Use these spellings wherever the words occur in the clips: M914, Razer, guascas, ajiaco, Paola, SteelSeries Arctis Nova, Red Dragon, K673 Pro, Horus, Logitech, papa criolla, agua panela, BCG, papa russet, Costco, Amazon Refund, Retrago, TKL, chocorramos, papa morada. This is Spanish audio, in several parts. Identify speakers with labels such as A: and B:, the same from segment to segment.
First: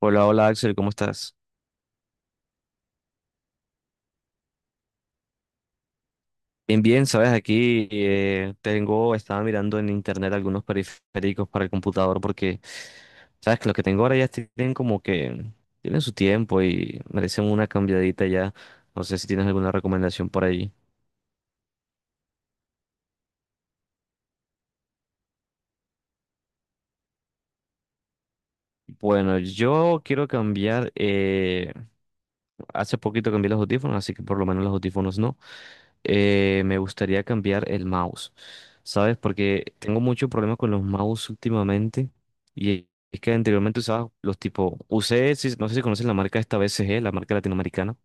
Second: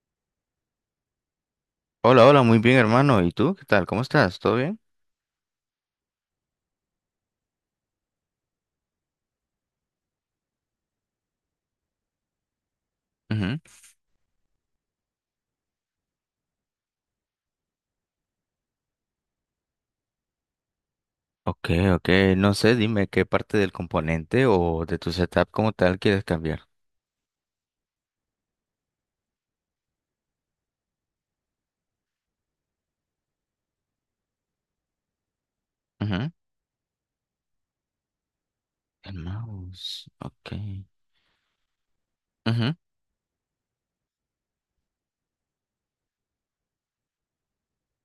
A: Hola, hola Axel, ¿cómo estás?
B: Hola, hola, muy bien, hermano. ¿Y tú? ¿Qué tal? ¿Cómo estás? ¿Todo bien?
A: Bien, bien, sabes, aquí tengo, estaba mirando en internet algunos periféricos para el computador porque,
B: Ujú.
A: sabes, que los que tengo ahora ya tienen como que, tienen su tiempo y merecen una cambiadita ya. No sé si tienes alguna recomendación por ahí.
B: Ok, ok. No sé, dime qué parte del componente o de tu setup como tal quieres cambiar.
A: Bueno, yo quiero cambiar hace poquito cambié los audífonos, así que por lo menos los audífonos no.
B: Ujú.
A: Me gustaría cambiar el mouse,
B: El
A: ¿sabes? Porque tengo
B: mouse.
A: mucho
B: Ok.
A: problema con los mouse últimamente.
B: Ujú.
A: Y es que anteriormente usaba los tipo, usé, no sé si conocen la marca esta BCG, la marca latinoamericana.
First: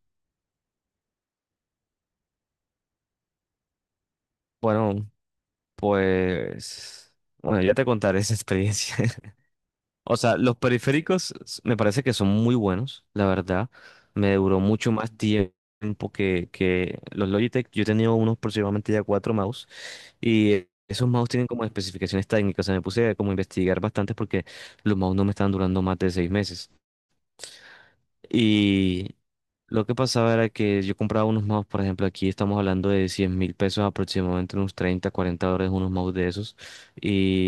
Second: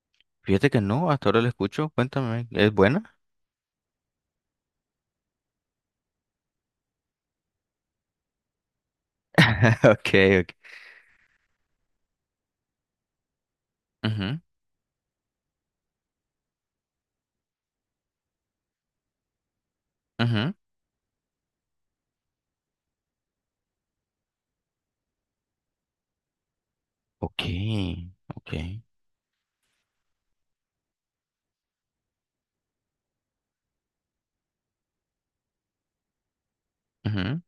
B: Fíjate que no, hasta ahora lo escucho. Cuéntame, ¿es buena?
A: Bueno, pues, bueno, ya te contaré esa experiencia.
B: Ok,
A: O sea,
B: ok.
A: los periféricos me parece que son muy buenos, la verdad. Me
B: Ujú,
A: duró mucho más tiempo que los Logitech. Yo he tenido unos aproximadamente ya 4 mouse
B: ujú.
A: y esos mouse tienen como especificaciones técnicas. O sea, me puse como a investigar bastante porque los mouse no me estaban durando más de 6 meses.
B: Ok, ok.
A: Y lo que pasaba era que yo compraba unos mouse, por ejemplo, aquí estamos hablando de 100.000 pesos aproximadamente, unos 30, 40 dólares unos mouse de esos.
B: Ujú,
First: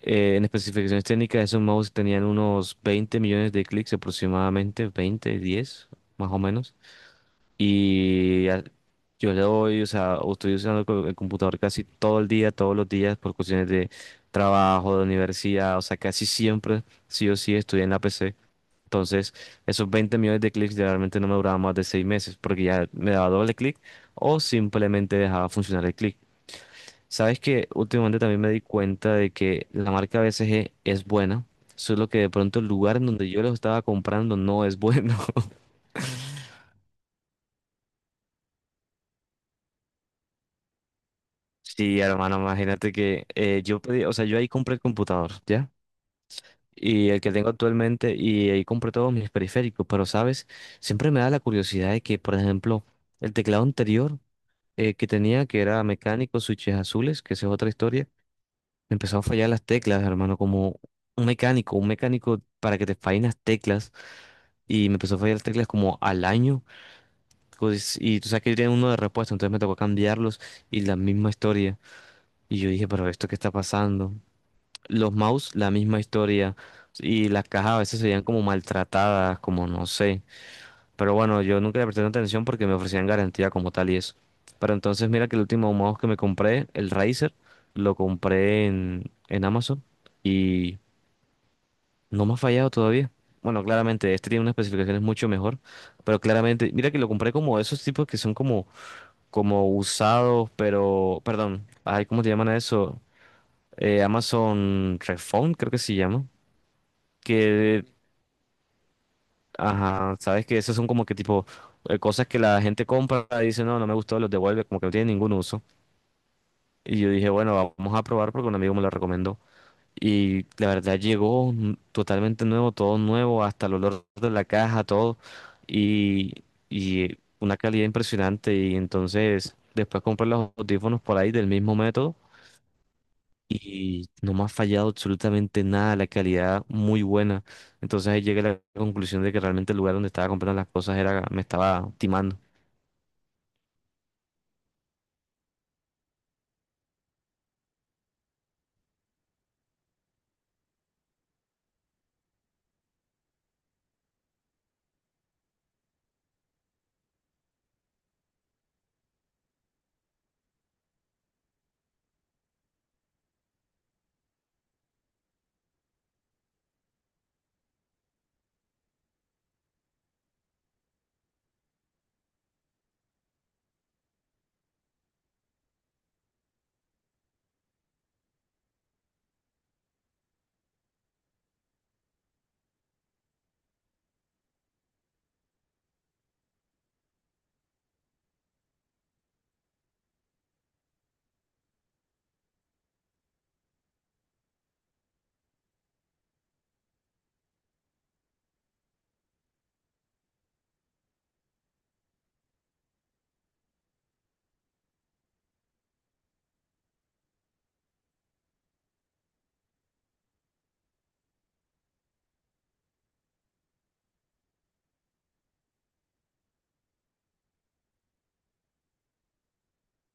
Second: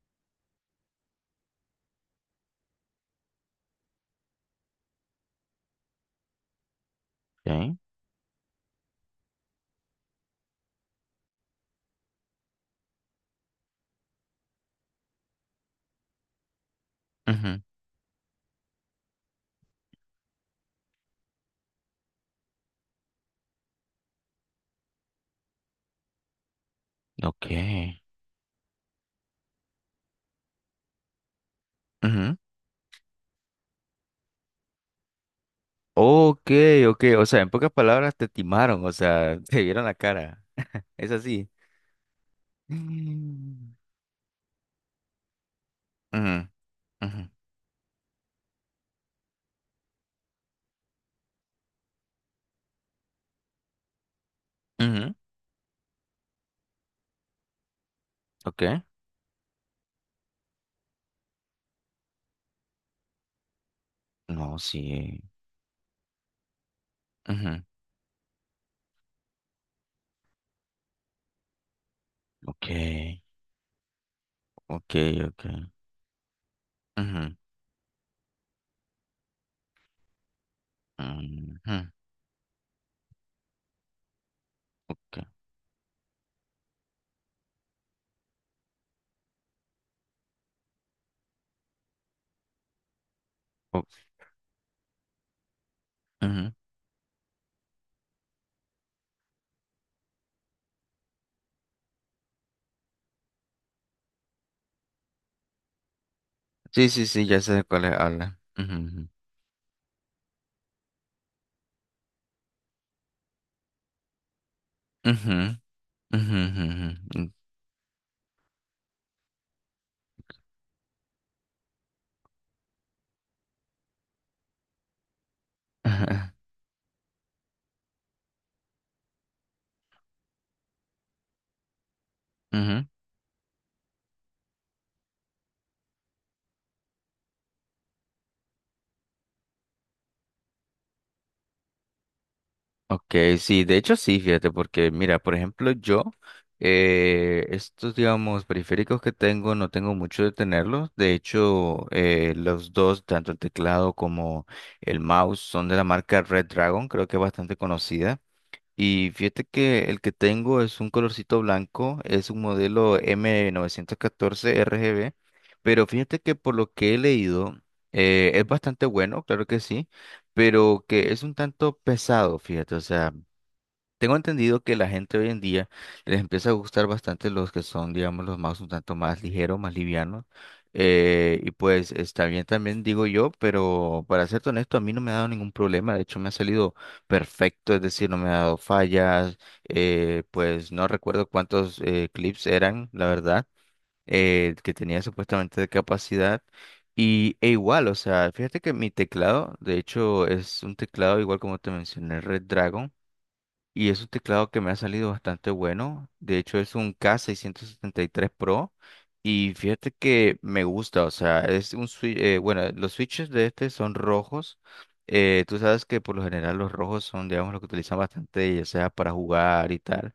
A: En especificaciones técnicas, esos mouse tenían unos 20 millones de clics aproximadamente, 20, 10, más o menos.
B: ok.
A: Y a- yo le doy, o sea, estoy usando el computador casi todo el día, todos los días, por cuestiones de trabajo, de universidad, o sea, casi siempre, sí o sí,
B: Ujú,
A: estoy en la PC. Entonces, esos 20 millones de clics generalmente no me duraban más de 6 meses, porque ya me daba doble clic o simplemente dejaba funcionar el clic. Sabes
B: ok.
A: que últimamente también me di cuenta de que la marca a veces es buena, solo que de
B: Ujú.
A: pronto el lugar en donde yo los estaba comprando no es bueno.
B: Ok, ok. O sea, en pocas palabras te timaron, o sea, te vieron la cara. Es así.
A: Sí, hermano, imagínate que
B: Mm.
A: yo pedí, o sea, yo ahí compré el computador, ¿ya?
B: Ujú.
A: Y
B: Ujú,
A: el que tengo actualmente, y ahí compré todos mis periféricos, pero, ¿sabes? Siempre me da la curiosidad de que, por ejemplo, el teclado anterior que
B: ujú,
A: tenía, que era mecánico, switches azules, que esa es otra historia,
B: ok.
A: me empezó a fallar las teclas, hermano, como un mecánico para que te fallen las teclas.
B: No,
A: Y me empezó a
B: sí.
A: fallar las teclas como al año.
B: Ujú,
A: Pues, y tú sabes que yo tenía uno de repuesto, entonces me tocó cambiarlos y la misma historia. Y
B: ok,
A: yo dije, pero ¿esto qué está pasando?
B: ok,
A: Los mouse,
B: ok.
A: la misma historia. Y
B: Ujú,
A: las cajas a veces se veían como maltratadas, como no sé. Pero bueno, yo
B: ujú,
A: nunca le presté tanta atención porque me ofrecían garantía como tal y eso. Pero entonces
B: ok,
A: mira que el último mouse que me compré, el Razer, lo compré en Amazon. No me ha fallado todavía. Bueno,
B: o-
A: claramente, este tiene unas especificaciones mucho mejor, pero
B: ujú.
A: claramente, mira que lo compré como esos tipos que son como, como usados, pero, perdón, ay, ¿cómo te llaman a eso? Amazon Refund, creo que se llama.
B: Sí, sí, sí, ya sé de cuál
A: Que,
B: habla. Ujú,
A: ajá, sabes que esos son como que tipo cosas que la gente compra y dice, no, no me gustó, los devuelve, como que no tiene
B: ujú,
A: ningún uso.
B: ujú, ujú, ujú, ujú,
A: Y yo dije,
B: ujú,
A: bueno, vamos a probar porque un amigo me lo recomendó. Y la verdad llegó totalmente nuevo, todo nuevo, hasta el olor de la caja, todo. Y, y una calidad impresionante. Y entonces después compré los audífonos por ahí del mismo método.
B: ujú.
A: Y no me ha fallado absolutamente nada, la calidad muy buena. Entonces ahí llegué a la conclusión de que realmente el lugar donde estaba comprando las cosas era, me estaba timando.
B: Ok, sí, de hecho sí, fíjate, porque mira, por ejemplo, yo, estos, digamos, periféricos que tengo, no tengo mucho de tenerlos. De hecho, los dos, tanto el teclado como el mouse, son de la marca Red Dragon, creo que es bastante conocida. Y fíjate que el que tengo es un colorcito blanco, es un modelo M914 novecientos RGB, pero fíjate que por lo que he leído es bastante bueno, claro que sí, pero que es un tanto pesado, fíjate, o sea, tengo entendido que la gente hoy en día les empieza a gustar bastante los que son, digamos, los mouse un tanto más ligeros, más livianos. Y pues está bien también, digo yo, pero para ser honesto, a mí no me ha dado ningún problema. De hecho, me ha salido perfecto, es decir, no me ha dado fallas. Pues no recuerdo cuántos clips eran, la verdad, que tenía supuestamente de capacidad. Y e igual, o sea, fíjate que mi teclado, de hecho, es un teclado igual como te mencioné, Red, y es un teclado que me ha salido bastante bueno. De hecho, es un K673 Pro. Y fíjate que me gusta. O sea, es un switch. Bueno, los switches de este son rojos. Tú sabes que por lo general los rojos son, digamos, los que utilizan bastante, ya sea para jugar y tal.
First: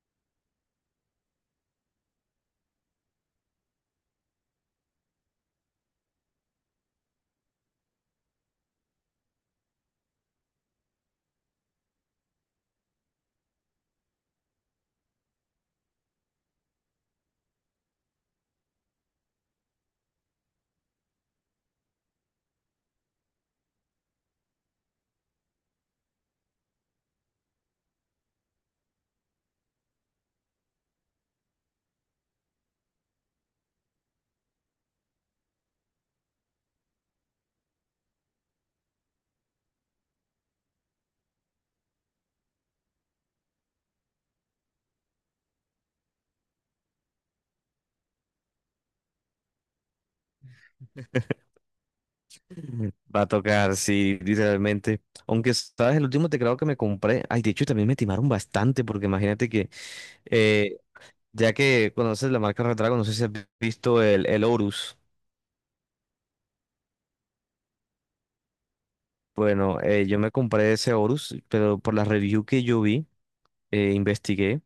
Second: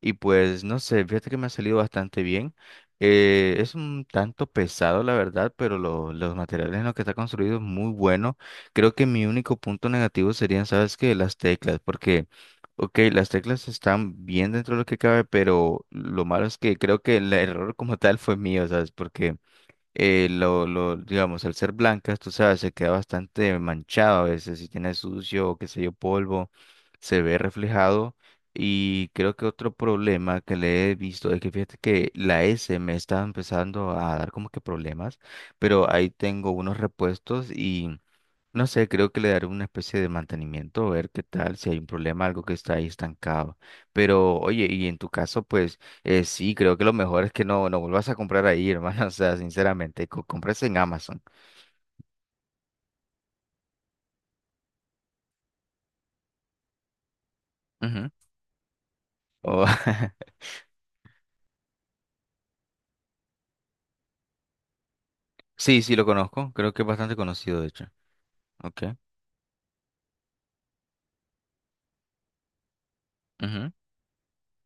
B: Y pues no sé, fíjate que me ha salido bastante bien. Es un tanto pesado, la verdad, pero los materiales en los que está construido es muy bueno. Creo que mi único punto negativo serían, ¿sabes qué? Las teclas, porque, ok, las teclas están bien dentro de lo que cabe, pero lo malo es que creo que el error como tal fue mío, ¿sabes? Porque digamos, al ser blancas, tú sabes, se queda bastante manchado a veces, si tiene sucio o qué sé yo, polvo, se ve reflejado. Y creo que otro problema que le he visto es que fíjate que la S me está empezando a dar como que problemas, pero ahí tengo unos repuestos, no sé, creo que le daré una especie de mantenimiento, a ver qué tal, si hay un problema, algo que está ahí estancado. Pero, oye, y en tu caso, pues sí, creo que lo mejor es que no, no vuelvas a comprar ahí, hermano. O sea, sinceramente, compres en Amazon.
A: Va a tocar, sí, literalmente. Aunque, ¿sabes? El último teclado que me compré, ay, de hecho también me
B: Ujú.
A: timaron bastante, porque imagínate
B: O-
A: que... eh, ya que conoces la marca Retrago, no sé si has visto el Horus.
B: sí, sí, lo conozco. Creo que es bastante conocido, de hecho. Ok.
A: Bueno, yo me compré ese Horus, pero por la review que yo vi,
B: Ujú,
A: investigué.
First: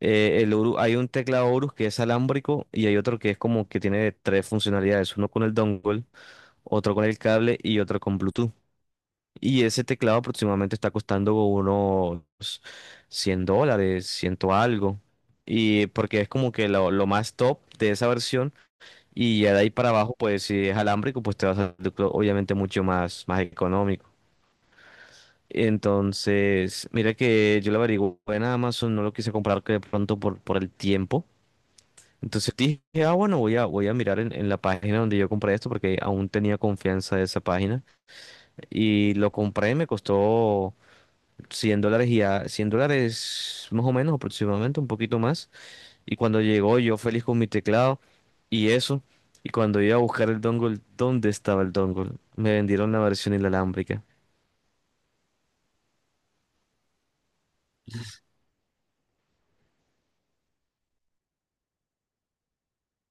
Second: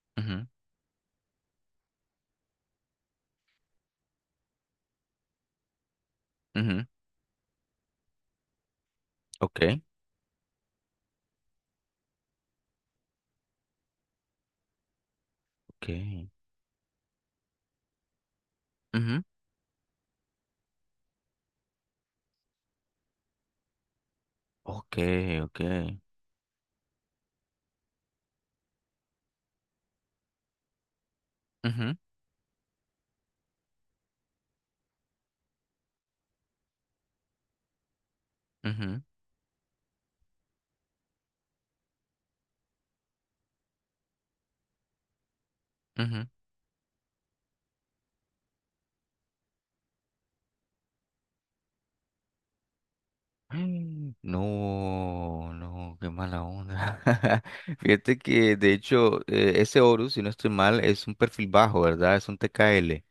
B: ujú,
A: El Horus, hay un teclado Horus que es alámbrico y hay otro que es como que tiene tres funcionalidades: uno con el dongle,
B: ujú.
A: otro con el cable y otro con Bluetooth.
B: Ok,
A: Y ese teclado aproximadamente está costando unos 100 dólares, ciento algo.
B: ok.
A: Y porque es como que lo más top de esa versión.
B: Ujú.
A: Y ya de ahí para abajo, pues si es alámbrico, pues te va a salir obviamente mucho más, más económico.
B: Ok, ok.
A: Entonces, mira que yo lo averigué en Amazon, no lo quise comprar que de pronto por el tiempo.
B: Ujú,
A: Entonces dije, ah, bueno, voy a mirar en la página donde yo compré esto porque aún tenía confianza de esa página.
B: ujú,
A: Y lo compré, me costó 100 dólares y a 100 dólares más o menos aproximadamente, un poquito más. Y
B: ujú.
A: cuando llegó yo feliz con mi teclado. Y eso, y cuando iba a buscar el dongle, ¿dónde estaba el dongle? Me vendieron la versión inalámbrica.
B: Mm. No, no, qué mala onda. Fíjate que de hecho ese Horus, si no estoy mal, es un perfil bajo, ¿verdad? Es un TKL.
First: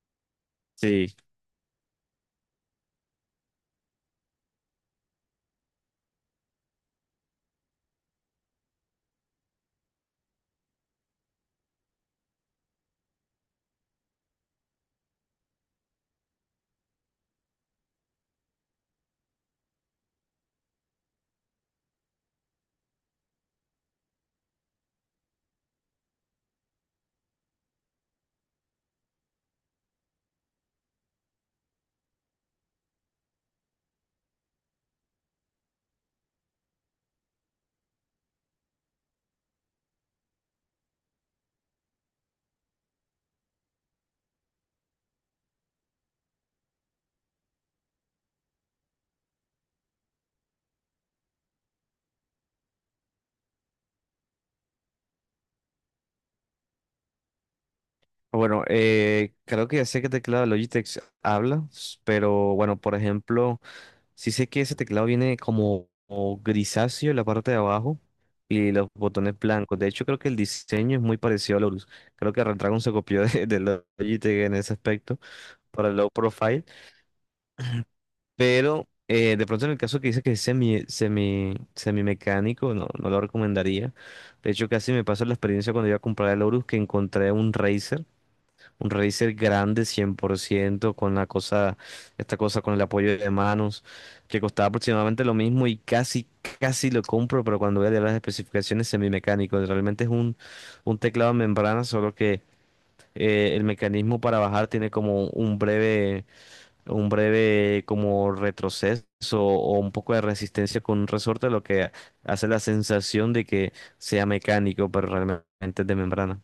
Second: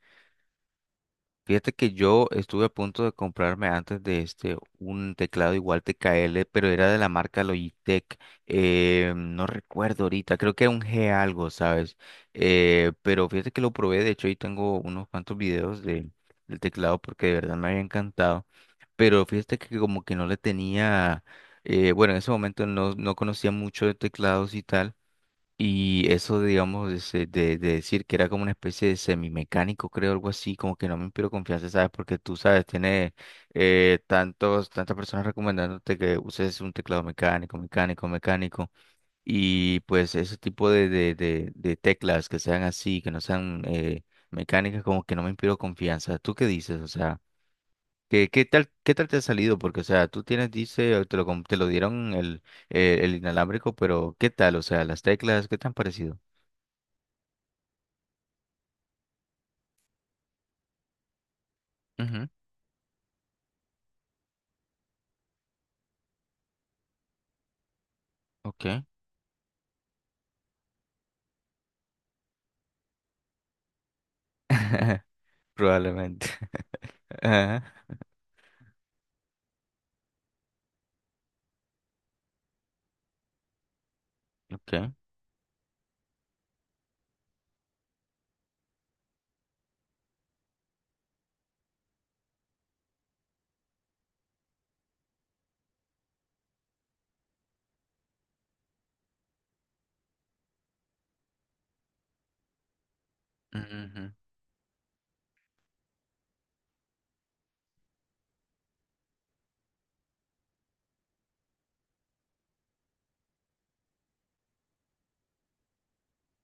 A: Sí.
B: Fíjate que yo estuve a punto de comprarme antes de este un teclado igual TKL, pero era de la marca Logitech. No recuerdo ahorita, creo que era un G algo, ¿sabes? Pero fíjate que lo probé, de hecho, ahí tengo unos cuantos videos de, del teclado porque de verdad me había encantado. Pero fíjate que como que no le tenía, bueno, en ese momento no, no conocía mucho de teclados y tal. Y eso, digamos, ese de decir que era como una especie de semimecánico, creo, algo así, como que no me inspiró confianza, ¿sabes? Porque tú sabes, tiene tantas personas recomendándote que uses un teclado mecánico, mecánico, mecánico. Y pues ese tipo de teclas que sean así, que no sean mecánicas, como que no me inspiró confianza. ¿Tú qué dices? O sea, ¿qué, qué tal te ha salido? Porque, o sea, tú tienes, dice, te lo, te lo dieron el inalámbrico, pero ¿qué tal? O sea, las teclas, ¿qué te han parecido?
A: Bueno, creo que ya sé qué teclado de Logitech habla,
B: Ujú,
A: pero bueno, por ejemplo, sí sé que ese teclado viene como, como grisáceo en la parte de abajo
B: ok,
A: y los botones blancos. De hecho, creo que el diseño es muy parecido a Lorus. Creo que Retragon se copió de Logitech en ese aspecto para el low
B: probablemente.
A: profile.
B: Ajá.
A: Pero de pronto en el caso que dice que es semimecánico, no, no lo recomendaría. De hecho,
B: Ok.
A: casi me pasó la experiencia cuando iba a comprar el Horus que encontré un Razer grande 100% con la cosa, esta cosa con el apoyo de manos, que costaba aproximadamente lo mismo y casi, casi lo compro, pero cuando voy a leer las especificaciones semimecánico, realmente es un teclado de membrana, solo que el
B: Ujú,
A: mecanismo para bajar tiene como un breve como retroceso o un poco de resistencia con un resorte, lo que hace la sensación de que sea mecánico, pero realmente es de membrana.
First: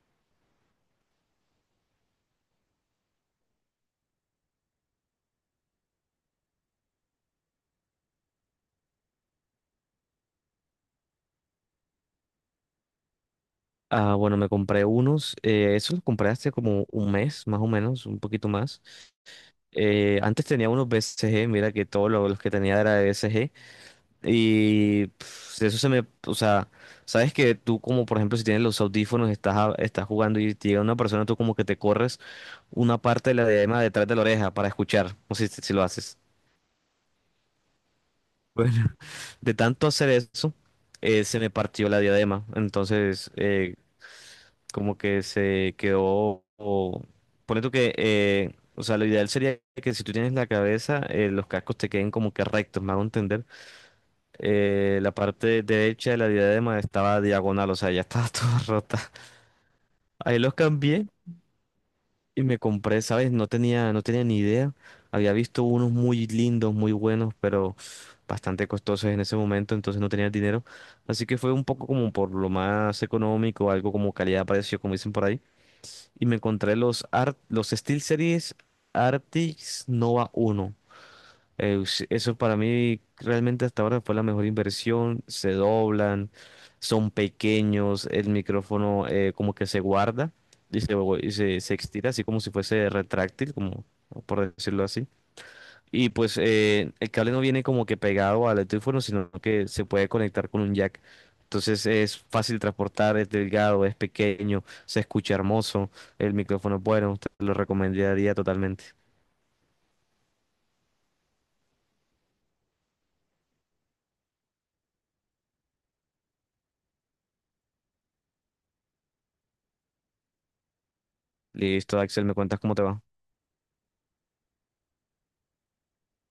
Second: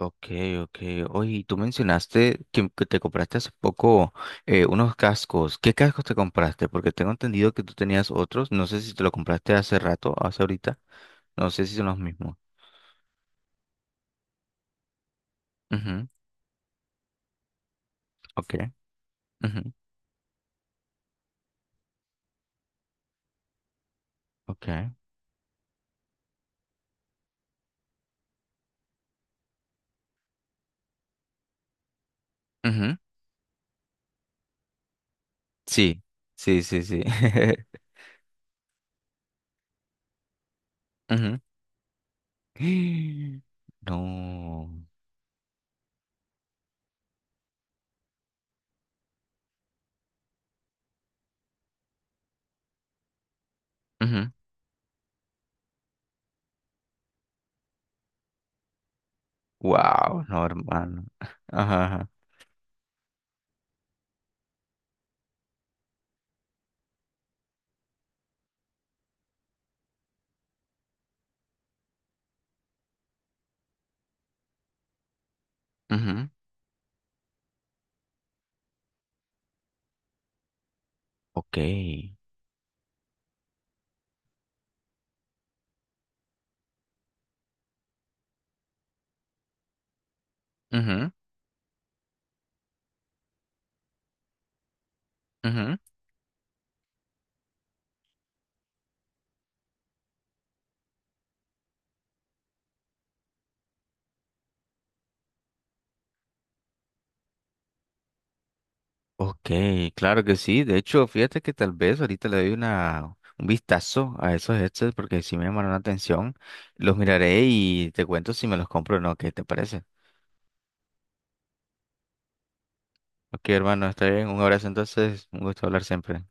B: ok, ok. Oye, y tú mencionaste que te compraste hace poco unos cascos. ¿Qué cascos te compraste? Porque tengo entendido que tú tenías otros. No sé si te lo compraste hace rato, hace ahorita. No sé si son los mismos.
A: Ah, bueno, me compré unos, esos los
B: Ujú,
A: compré hace como 1 mes, más o menos, un poquito
B: ok,
A: más.
B: ujú,
A: Antes tenía unos BCG, mira que todos los que tenía era de BCG.
B: ok.
A: Y pf, eso se me, o sea, sabes que tú como por ejemplo si tienes los audífonos, estás, estás jugando y te llega una persona, tú como que te corres
B: Ujú,
A: una parte de la diadema detrás de la oreja para escuchar. No sé si, si lo
B: sí,
A: haces.
B: sí, sí, sí.
A: Bueno, de tanto hacer eso,
B: Ujú.
A: se me partió la diadema. Entonces,
B: No.
A: como que se quedó. O, ponle tú que. O sea, lo ideal sería que si tú tienes la cabeza, los cascos te queden como que rectos, me hago entender. La parte derecha de la diadema estaba diagonal, o sea, ya estaba toda rota.
B: Wow,
A: Ahí
B: no,
A: los
B: hermano.
A: cambié.
B: Ajá.
A: Y me compré, ¿sabes? No tenía ni idea. Había visto unos muy lindos, muy buenos, pero bastante costosos en ese momento, entonces no tenía el dinero. Así que fue un poco como por lo más económico, algo como calidad-precio, como dicen por ahí. Y
B: Ajá.
A: me encontré los, los SteelSeries Arctis Nova 1
B: Ok,
A: eso para mí realmente hasta ahora fue la mejor inversión. Se doblan, son pequeños, el micrófono como que se guarda y se,
B: ujú,
A: y se, se estira así como si fuese retráctil, como por decirlo así.
B: ujú.
A: Y pues el cable no viene como que pegado al teléfono, sino que se puede conectar con un jack. Entonces es fácil transportar, es delgado, es pequeño, se escucha hermoso, el micrófono es bueno, te lo recomendaría totalmente.
B: Ok, claro que sí. De hecho, fíjate que tal vez ahorita le doy una, un vistazo a esos headsets porque sí me llamaron la atención. Los miraré y te cuento si me los compro o no. ¿Qué te parece?
A: Listo, Axel, ¿me cuentas cómo te va?
B: Ok, hermano, está bien. Un abrazo entonces. Un gusto hablar siempre.